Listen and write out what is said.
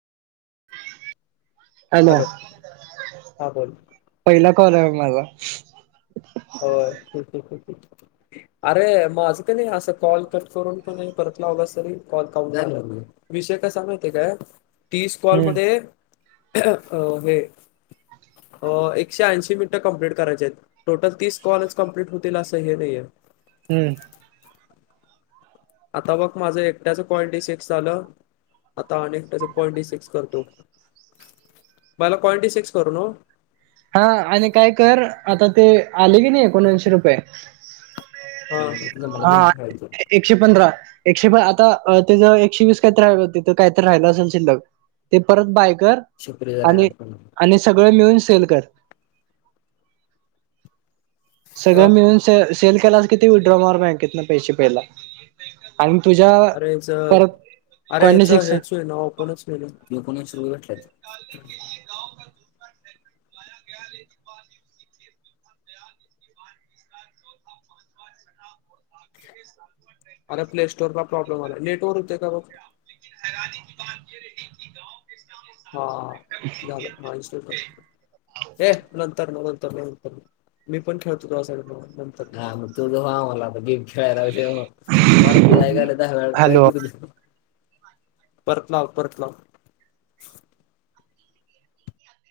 Hello! हा बोल. पहिला कॉल हाय बघ माझा. होय [unintelligible] अरे माझं कनी असं कॉल कट करून प नाही परत लावला तरी कॉल काउंट झाल्यात. विषय कसा माहितीय काय तीस कॉल हम्म मध्ये अं हे अं एकशे ऐंशी मिनटं कंप्लीट करायचे आहेत. टोटल तीस कॉलच कंप्लीट होतील असं हे नाहीय. हम्म. आता बघ माझं एकट्याच कॉल डी सिक्स झालं? आता आने एक त्यांच कॉल डी सिक्स करतो पहिला कॉल डी सिक्स करू नव्ह. हा आणि काय कर आता ते आले की नाही एकोणऐंशी रुपये. हा तर मग मला गेम हा खेळायचं. एकशे पंधरा एकशे प आता तेजं एकशे वीस कायतर तिथं कायतर राहिलं असेल शिल्लक ते परत बाय कर शिकरी जरा आणि आणि सगळं मिळून सेल कर. [inaudible] का सगळं मिळून स सेल केलास कि ते विड्रॉ होणार बँकेतन पैसे पहिला आणि तुझ्या अरे हेचं, परत अरे कॉन्डी हेचं, सिक्स हेच होईना, ओपनच होईना ओपन [unintelligible] घातल्यात. अरे! प्ले स्टोरला प्रॉब्लेम आलाय, नेटवर हुतय का बघ. [unintelligible] हा झालं हा इन्स्टॉल कर ये नंतर मग नंतर म नंतर म मी पण खेळतो का सगग त मला आता गेम मरते आय घाले दहा वेळा काय हॅलो बोलू परतलाव परतलाव